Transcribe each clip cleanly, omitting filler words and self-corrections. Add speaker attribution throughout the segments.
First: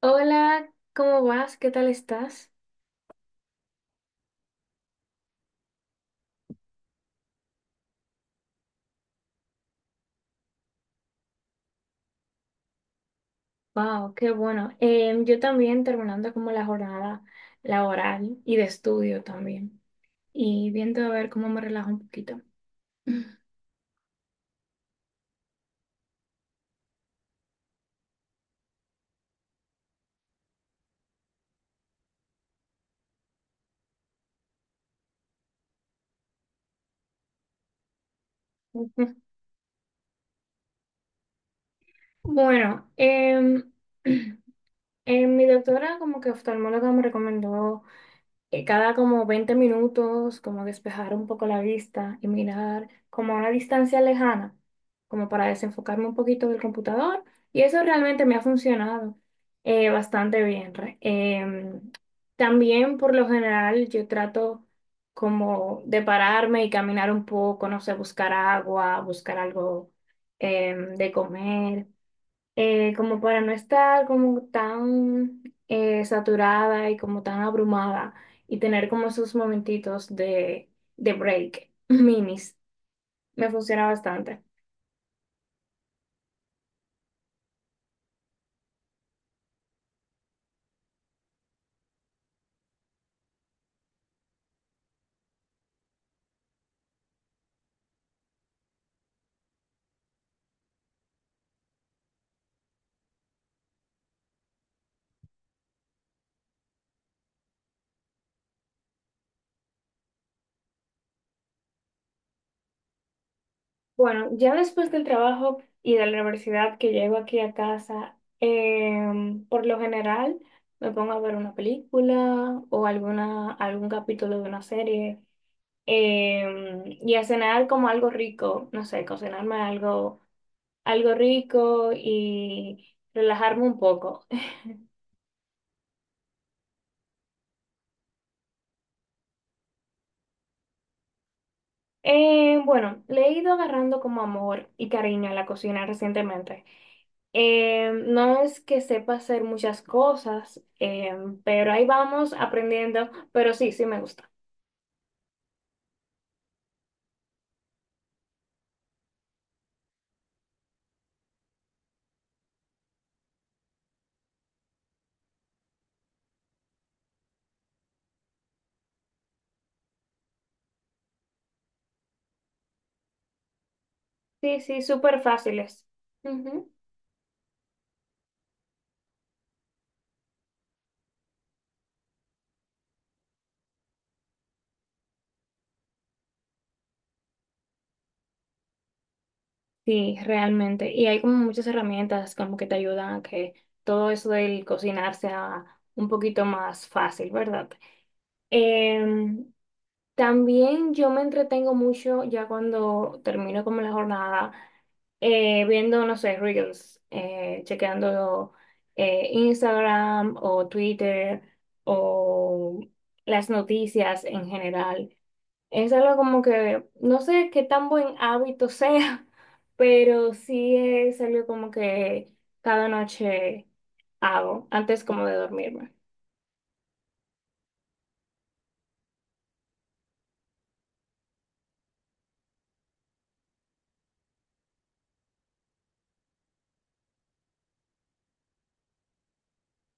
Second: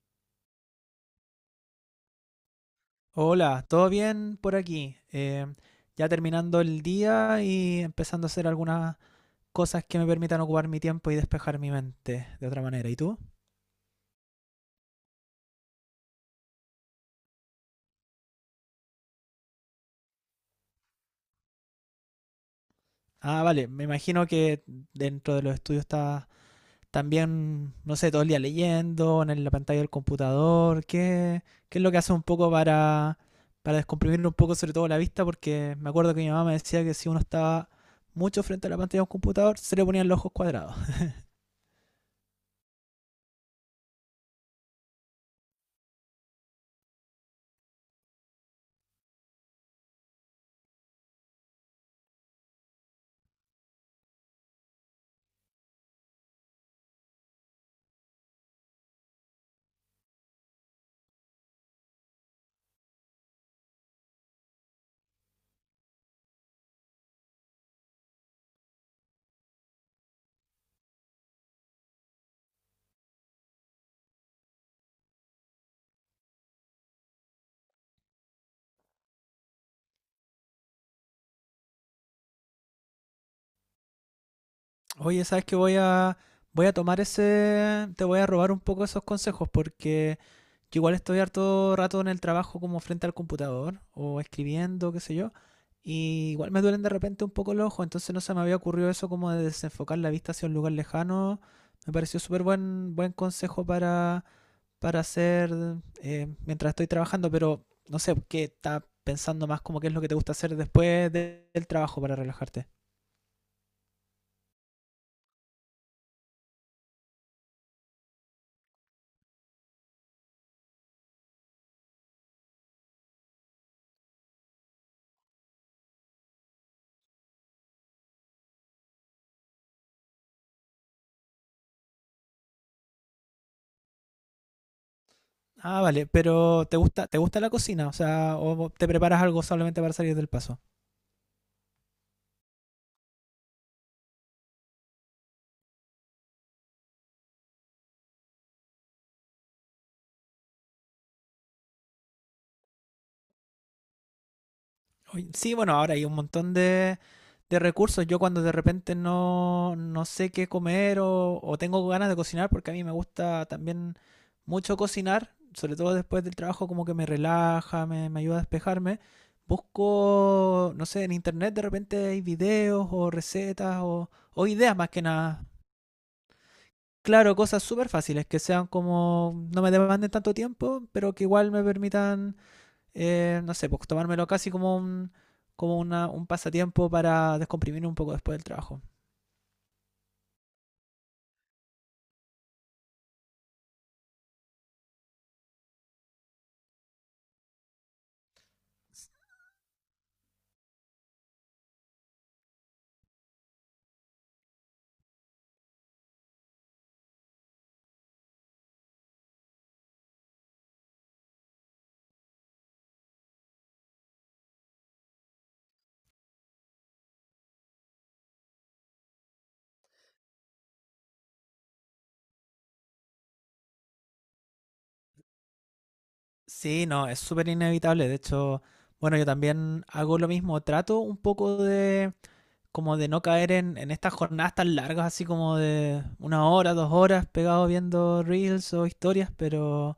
Speaker 1: Hola, ¿cómo vas? ¿Qué tal estás?
Speaker 2: Hola, ¿todo bien por aquí? Ya terminando el día y empezando a hacer algunas cosas que me permitan ocupar mi tiempo y despejar mi mente de otra manera. ¿Y tú?
Speaker 1: Wow, qué bueno. Yo también terminando como la jornada laboral y de estudio también. Y viendo a ver cómo me relajo un poquito.
Speaker 2: Ah, vale, me imagino que dentro de los estudios estás también, no sé, todo el día leyendo, en la pantalla del computador. ¿Qué es lo que hace un poco para descomprimir un poco, sobre todo la vista? Porque me acuerdo que mi mamá me decía que si uno estaba mucho frente a la pantalla de un computador, se le ponían los ojos cuadrados.
Speaker 1: Bueno, mi doctora como que oftalmóloga me recomendó que cada como 20 minutos como despejar un poco la vista y mirar como a una distancia lejana, como para desenfocarme un poquito del computador y eso realmente me ha funcionado bastante bien. También por lo general yo trato como de pararme y caminar un poco, no sé, buscar agua, buscar algo de comer, como para no estar como tan saturada y como tan abrumada y tener como esos momentitos de break, minis, me funciona bastante.
Speaker 2: Oye, ¿sabes que voy a tomar ese, te voy a robar un poco esos consejos? Porque yo igual estoy harto rato en el trabajo como frente al computador o escribiendo, qué sé yo, y igual me duelen de repente un poco los ojos, entonces no se me había ocurrido eso como de desenfocar la vista hacia un lugar lejano. Me pareció súper buen consejo para hacer mientras estoy trabajando, pero no sé, ¿qué estás pensando más como qué es lo que te gusta hacer después del trabajo para relajarte?
Speaker 1: Bueno, ya después del trabajo y de la universidad que llego aquí a casa, por lo general me pongo a ver una película o algún capítulo de una serie. Y a cenar como algo rico, no sé, cocinarme algo rico y relajarme un poco.
Speaker 2: Ah, vale, pero ¿te te gusta la cocina? O sea, ¿o te preparas algo solamente para salir del paso?
Speaker 1: Bueno, le he ido agarrando como amor y cariño a la cocina recientemente. No es que sepa hacer muchas cosas, pero ahí vamos aprendiendo, pero sí, sí me gusta.
Speaker 2: Oye, sí, bueno, ahora hay un montón de recursos. Yo cuando de repente no sé qué comer o tengo ganas de cocinar, porque a mí me gusta también mucho cocinar, sobre todo después del trabajo, como que me relaja, me ayuda a despejarme. Busco, no sé, en internet de repente hay videos o recetas o
Speaker 1: Sí,
Speaker 2: ideas
Speaker 1: sí,
Speaker 2: más que
Speaker 1: súper
Speaker 2: nada.
Speaker 1: fáciles. Ujú.
Speaker 2: Claro, cosas súper fáciles, que sean como, no me demanden tanto tiempo, pero que igual me permitan, no sé, pues tomármelo casi como como un pasatiempo para descomprimir un poco después del trabajo.
Speaker 1: Sí, realmente. Y hay como muchas herramientas como que te ayudan a que todo eso del cocinar sea un poquito más fácil, ¿verdad? Eh, También yo me entretengo mucho ya cuando termino como la jornada, viendo, no sé, Reels, chequeando Instagram o Twitter o las noticias en general. Es algo como que no sé qué tan buen hábito sea, pero sí es algo como que cada noche hago antes como de dormirme.
Speaker 2: Sí, no, es súper inevitable. De hecho, bueno, yo también hago lo mismo. Trato un poco como de no caer en estas jornadas tan largas, así como de una hora, dos horas pegado viendo reels o historias, pero...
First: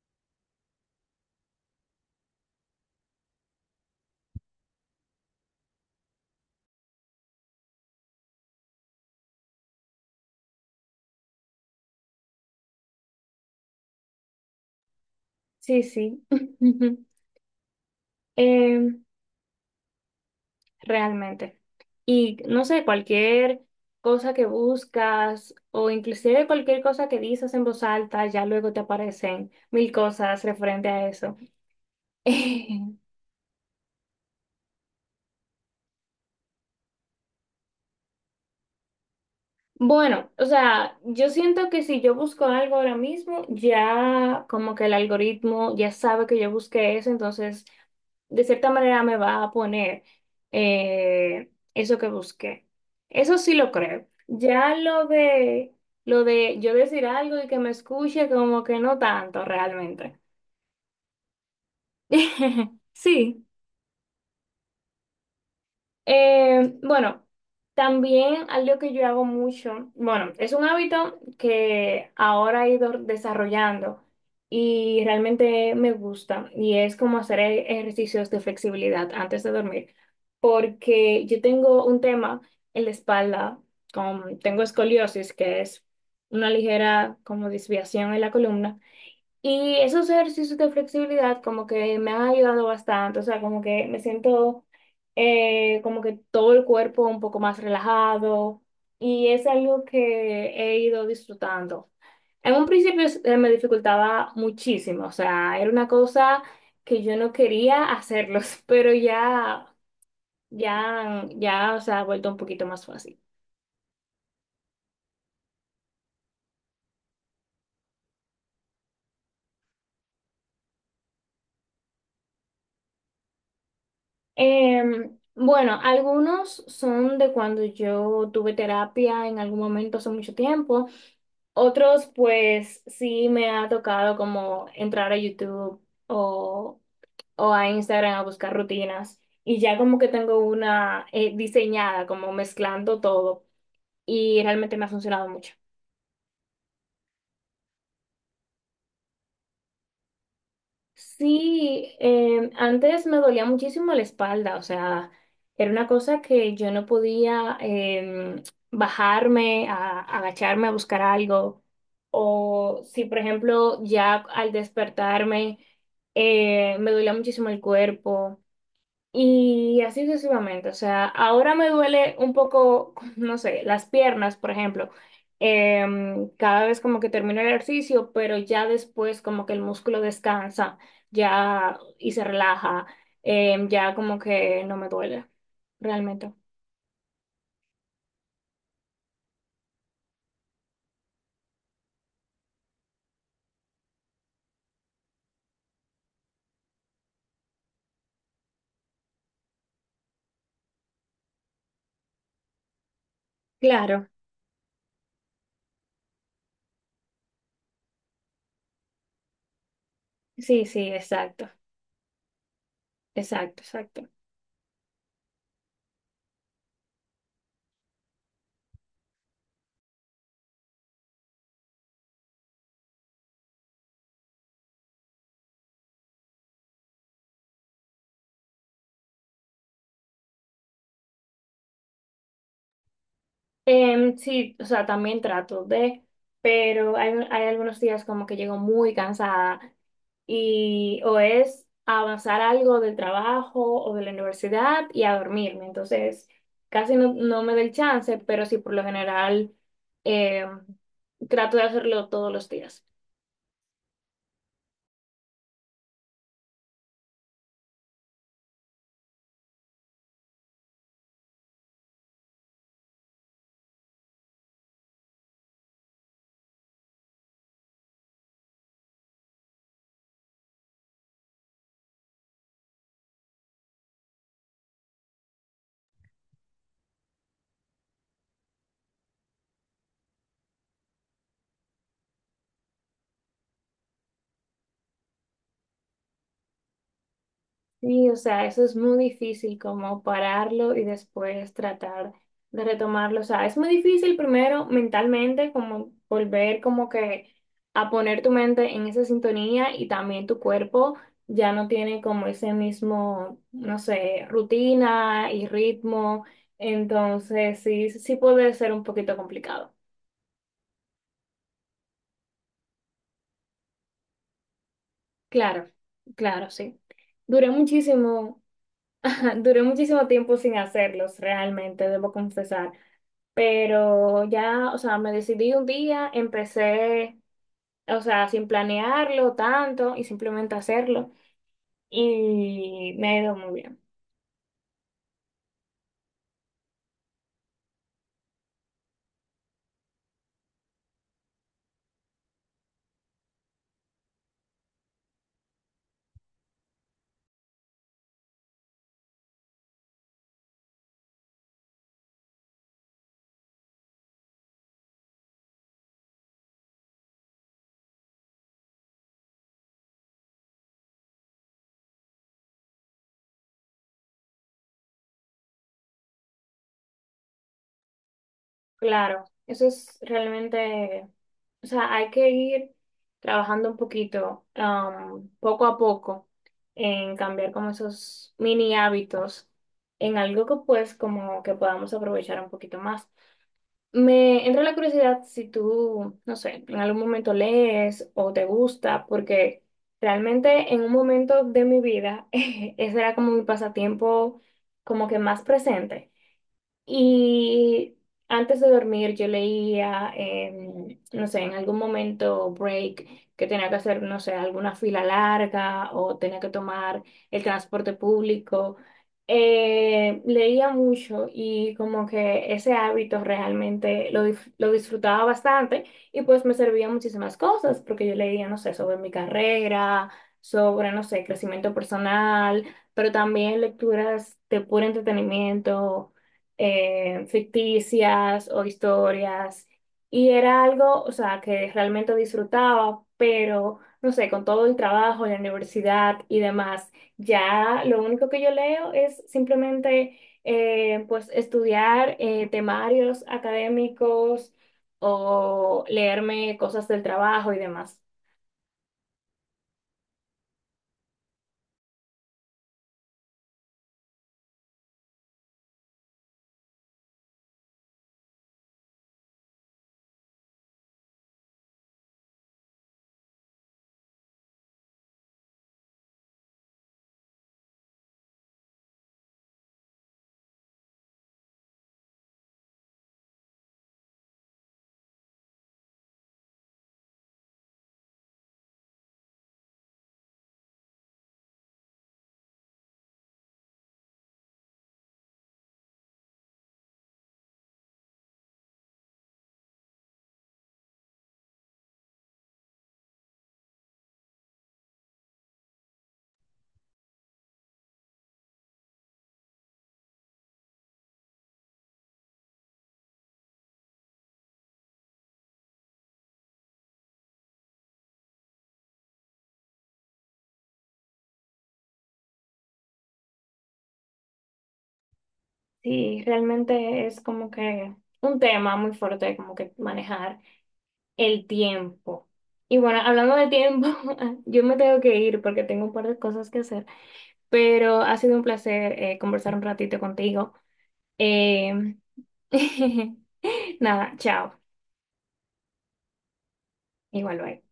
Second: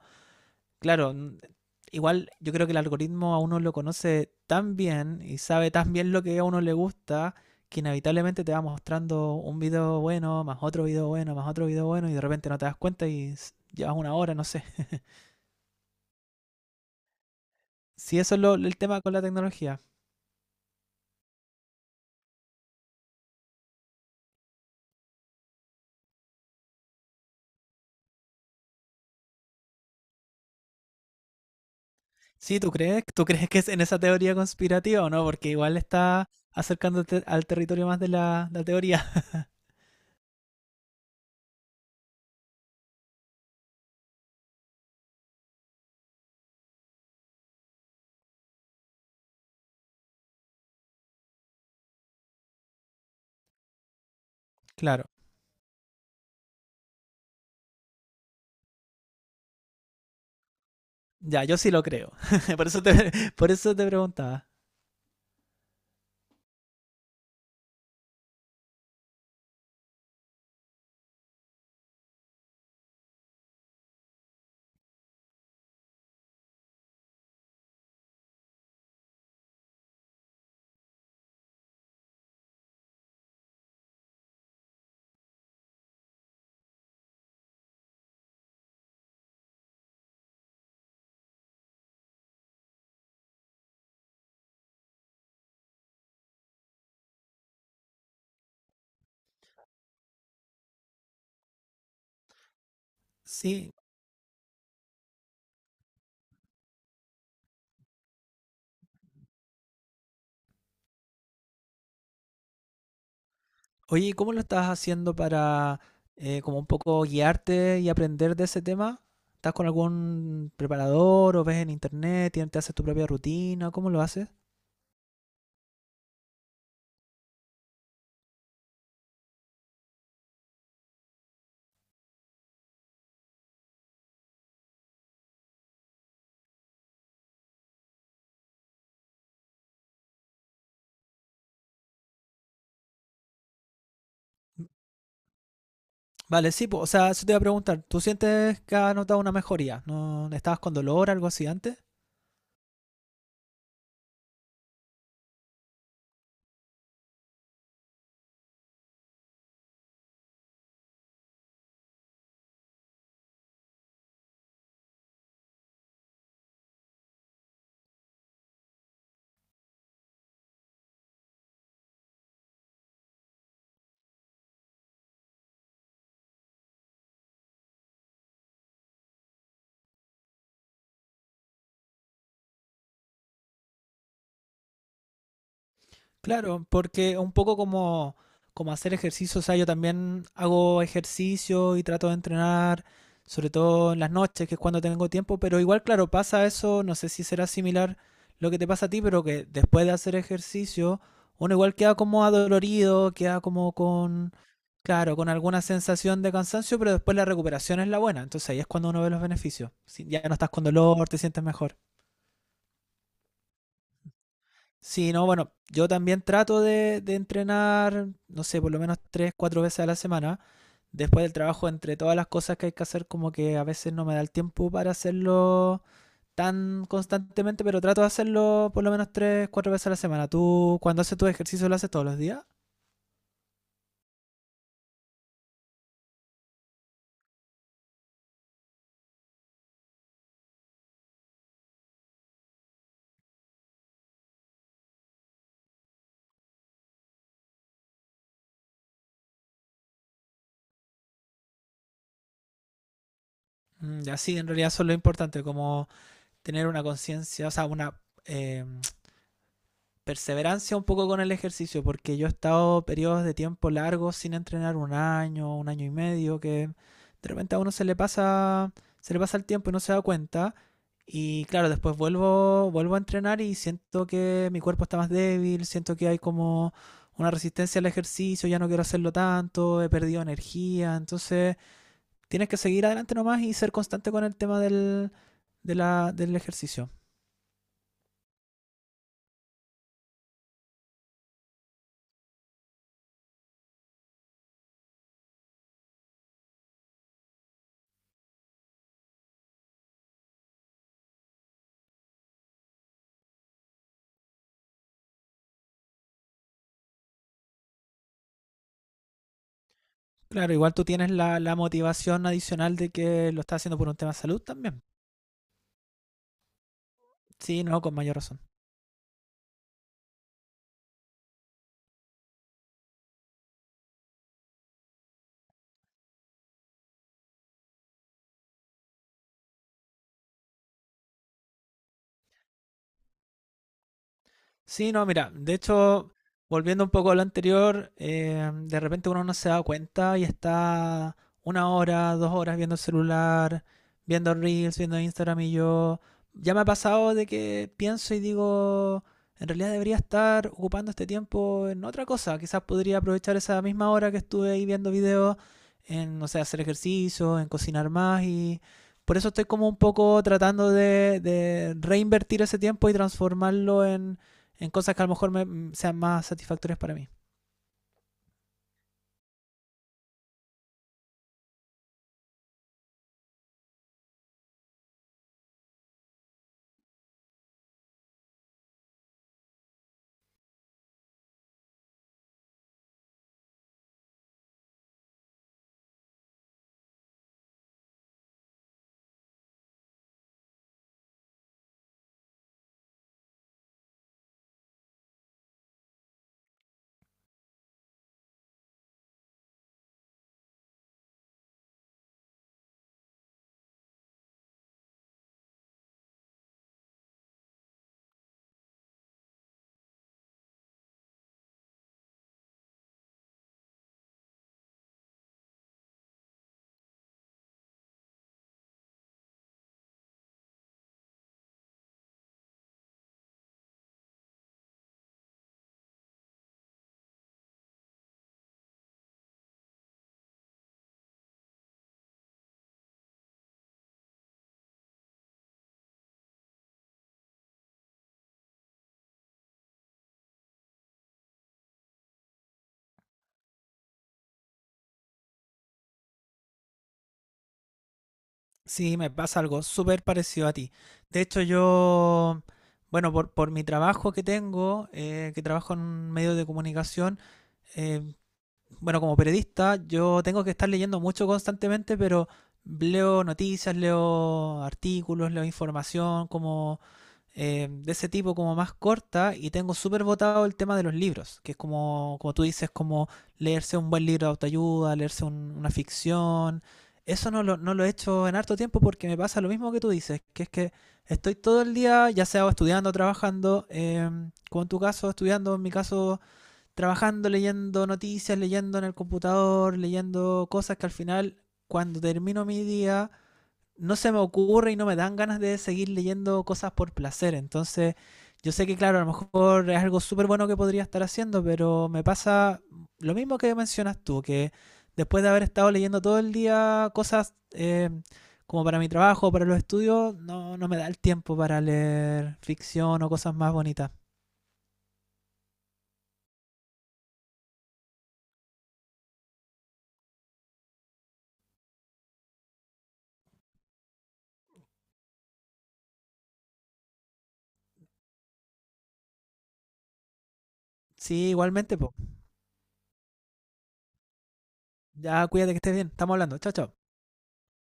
Speaker 2: Claro, igual yo creo que el algoritmo a uno lo conoce tan bien y sabe tan bien lo que a uno le gusta que inevitablemente te va mostrando un video bueno, más otro video bueno, más otro video bueno y de repente no te das cuenta y llevas una hora, no sé.
Speaker 1: Sí, sí.
Speaker 2: Si eso es el tema
Speaker 1: Em,
Speaker 2: con la tecnología.
Speaker 1: realmente. Y no sé, cualquier cosa que buscas o inclusive cualquier cosa que dices en voz alta, ya luego te aparecen mil cosas referente a eso.
Speaker 2: Sí, ¿tú crees? ¿Tú crees que es en esa teoría conspirativa o no? Porque igual está acercándote al territorio más de la teoría.
Speaker 1: Bueno, o sea, yo siento que si yo busco algo ahora mismo, ya como que el algoritmo ya sabe que yo busqué eso, entonces de cierta manera me va a poner eso que busqué. Eso sí lo creo. Ya lo
Speaker 2: Claro.
Speaker 1: de lo de yo decir algo y que me escuche, como que no tanto realmente.
Speaker 2: Ya, yo sí lo creo. Por eso
Speaker 1: Sí.
Speaker 2: por eso te preguntaba.
Speaker 1: Bueno, también algo que yo hago mucho, bueno, es un hábito que ahora he ido desarrollando y realmente me gusta y es como hacer ejercicios de flexibilidad antes de dormir, porque yo tengo un tema en la espalda, tengo escoliosis, que es una ligera como desviación en la columna. Y esos ejercicios de flexibilidad como que me han ayudado bastante, o sea, como que me siento como que todo el cuerpo un poco más relajado y es algo que he ido disfrutando. En un principio me
Speaker 2: Sí,
Speaker 1: dificultaba muchísimo, o sea, era una cosa que yo no quería hacerlos, pero ya, ya, ya, o sea, ha vuelto un poquito más fácil.
Speaker 2: oye, ¿y cómo lo estás haciendo para como un poco guiarte y aprender de ese tema? ¿Estás con algún preparador o ves en internet, te haces tu propia rutina? ¿Cómo lo haces?
Speaker 1: Bueno, algunos son de cuando yo tuve terapia en algún momento hace mucho tiempo. Otros, pues sí me ha tocado como entrar a YouTube o, o a Instagram a buscar rutinas y ya como que tengo una, diseñada, como mezclando todo y realmente me ha funcionado mucho.
Speaker 2: Vale, sí, pues, o sea, eso te iba a preguntar. ¿Tú sientes que has notado una mejoría? ¿No estabas con dolor, algo así antes?
Speaker 1: Sí, antes me dolía muchísimo la espalda, o sea, era una cosa que yo no podía, agacharme a buscar algo. O si, por ejemplo, ya al despertarme me dolía muchísimo el cuerpo. Y así sucesivamente, o sea, ahora me duele un poco, no sé, las piernas, por ejemplo, cada vez como que termino el ejercicio, pero ya después como que el músculo descansa, ya y se relaja, ya como que no me duele realmente.
Speaker 2: Claro, porque un poco como hacer ejercicio, o sea, yo también hago ejercicio y trato de entrenar, sobre todo en las noches, que es cuando tengo tiempo, pero igual, claro, pasa eso, no sé si será similar lo que te pasa a ti, pero que después de hacer ejercicio, uno igual queda como adolorido, queda como
Speaker 1: Claro,
Speaker 2: claro, con alguna sensación de cansancio, pero después la recuperación es la buena, entonces ahí es cuando uno ve los beneficios. Si ya no estás con
Speaker 1: sí, sí,
Speaker 2: dolor, te sientes
Speaker 1: exacto,
Speaker 2: mejor.
Speaker 1: exacto, exacto.
Speaker 2: Sí, no, bueno, yo también trato de entrenar, no sé, por lo menos tres, cuatro veces a la semana. Después del trabajo, entre todas las cosas que hay que hacer, como que a veces no me da el tiempo para hacerlo tan constantemente, pero trato de hacerlo por lo menos tres, cuatro veces a la semana. ¿Tú cuando haces tu ejercicio lo haces todos los días?
Speaker 1: Sí, o sea, también trato pero hay algunos días como que llego muy cansada y o es avanzar algo del trabajo o de la universidad y a dormirme. Entonces, casi no me da el chance, pero sí por lo general em, trato de hacerlo todos los días.
Speaker 2: Mm, ya sí, en realidad eso es lo importante, como tener una conciencia, o sea, una, eh, perseverancia un poco con el ejercicio, porque yo he estado periodos de tiempo largos sin entrenar un año y medio, que de repente a uno se le pasa el tiempo y no se da cuenta. Y claro, después vuelvo a entrenar y siento que mi cuerpo está más débil, siento que hay como una resistencia al ejercicio, ya no quiero hacerlo tanto, he perdido energía, entonces tienes que seguir adelante nomás y ser constante con el tema de del ejercicio.
Speaker 1: Sí, o sea, eso es muy difícil como pararlo y después tratar de retomarlo. O sea, es muy difícil primero mentalmente como volver como que a poner tu mente en esa sintonía y también tu cuerpo ya no tiene como ese mismo, no sé, rutina y ritmo. Entonces, sí, sí puede ser un poquito complicado.
Speaker 2: Claro, igual tú tienes la motivación adicional de que lo estás haciendo por un tema de salud también.
Speaker 1: Claro, claro, sí. Duré
Speaker 2: Sí, no, con mayor razón.
Speaker 1: muchísimo, duré muchísimo tiempo sin hacerlos, realmente, debo confesar. Pero ya, o sea, me decidí un día, empecé, o sea, sin planearlo tanto y simplemente hacerlo y me ha ido muy bien.
Speaker 2: Sí, no, mira, de hecho, volviendo un poco a lo anterior, de repente uno no se da cuenta y está una hora, dos horas viendo el celular, viendo Reels, viendo Instagram y yo. Ya me ha pasado de que pienso y digo, en realidad debería estar ocupando este tiempo en otra cosa. Quizás podría aprovechar esa misma hora que estuve ahí viendo videos en, no sé, hacer ejercicio, en cocinar más y por eso estoy como un poco tratando de reinvertir ese tiempo y transformarlo en cosas que a lo mejor me, sean más satisfactorias para mí.
Speaker 1: Claro, eso es realmente, o sea, hay que ir trabajando un poquito, poco a poco, en cambiar como esos mini hábitos en algo que pues como que podamos aprovechar un poquito más. Me entra la curiosidad si tú, no sé, en algún momento lees o te gusta, porque realmente en un momento de mi vida ese era como mi pasatiempo como que más presente. Y antes de dormir yo leía, no sé, en algún momento break que tenía que hacer, no sé, alguna fila larga o tenía que tomar el transporte público. Leía mucho y como que ese hábito realmente lo disfrutaba bastante y pues me servía muchísimas cosas porque yo leía, no sé, sobre mi carrera, sobre, no sé, crecimiento personal, pero también lecturas de puro entretenimiento, ficticias o historias. Y era algo, o sea, que realmente disfrutaba, pero no sé, con todo el trabajo, la universidad y demás, ya lo único que yo leo es simplemente, pues estudiar, temarios académicos o leerme cosas del trabajo y demás.
Speaker 2: Sí, me pasa algo súper parecido a ti. De hecho, yo, bueno, por mi trabajo que tengo, que trabajo en un medio de comunicación, eh, bueno, como periodista, yo tengo que estar leyendo mucho constantemente, pero leo noticias, leo artículos, leo información como de ese tipo, como más corta, y tengo súper votado el tema de los libros, que es como, como tú dices, como leerse un buen libro de autoayuda, leerse una ficción. Eso no no lo he hecho en harto tiempo porque me pasa lo mismo que tú dices, que es que estoy todo el día, ya sea o estudiando, trabajando, como en tu caso, estudiando, en mi caso trabajando, leyendo noticias, leyendo en el computador, leyendo cosas que al final, cuando termino mi día, no se me ocurre y no me dan ganas de seguir leyendo cosas por placer. Entonces, yo sé que, claro, a lo mejor es algo súper bueno que podría estar haciendo, pero me pasa lo mismo que mencionas tú, que después de haber estado leyendo todo el día cosas como para mi trabajo, para los estudios, no me da el tiempo para leer ficción o cosas más bonitas.
Speaker 1: Sí, realmente es como que un tema muy fuerte como que manejar el tiempo. Y bueno, hablando de tiempo, yo me tengo que ir porque tengo un par de cosas que hacer, pero ha sido un placer, conversar un ratito contigo.
Speaker 2: Sí, igualmente, pues.
Speaker 1: Eh, nada, chao.
Speaker 2: Ya, cuídate que estés bien. Estamos hablando. Chao, chao.
Speaker 1: Igual, bye.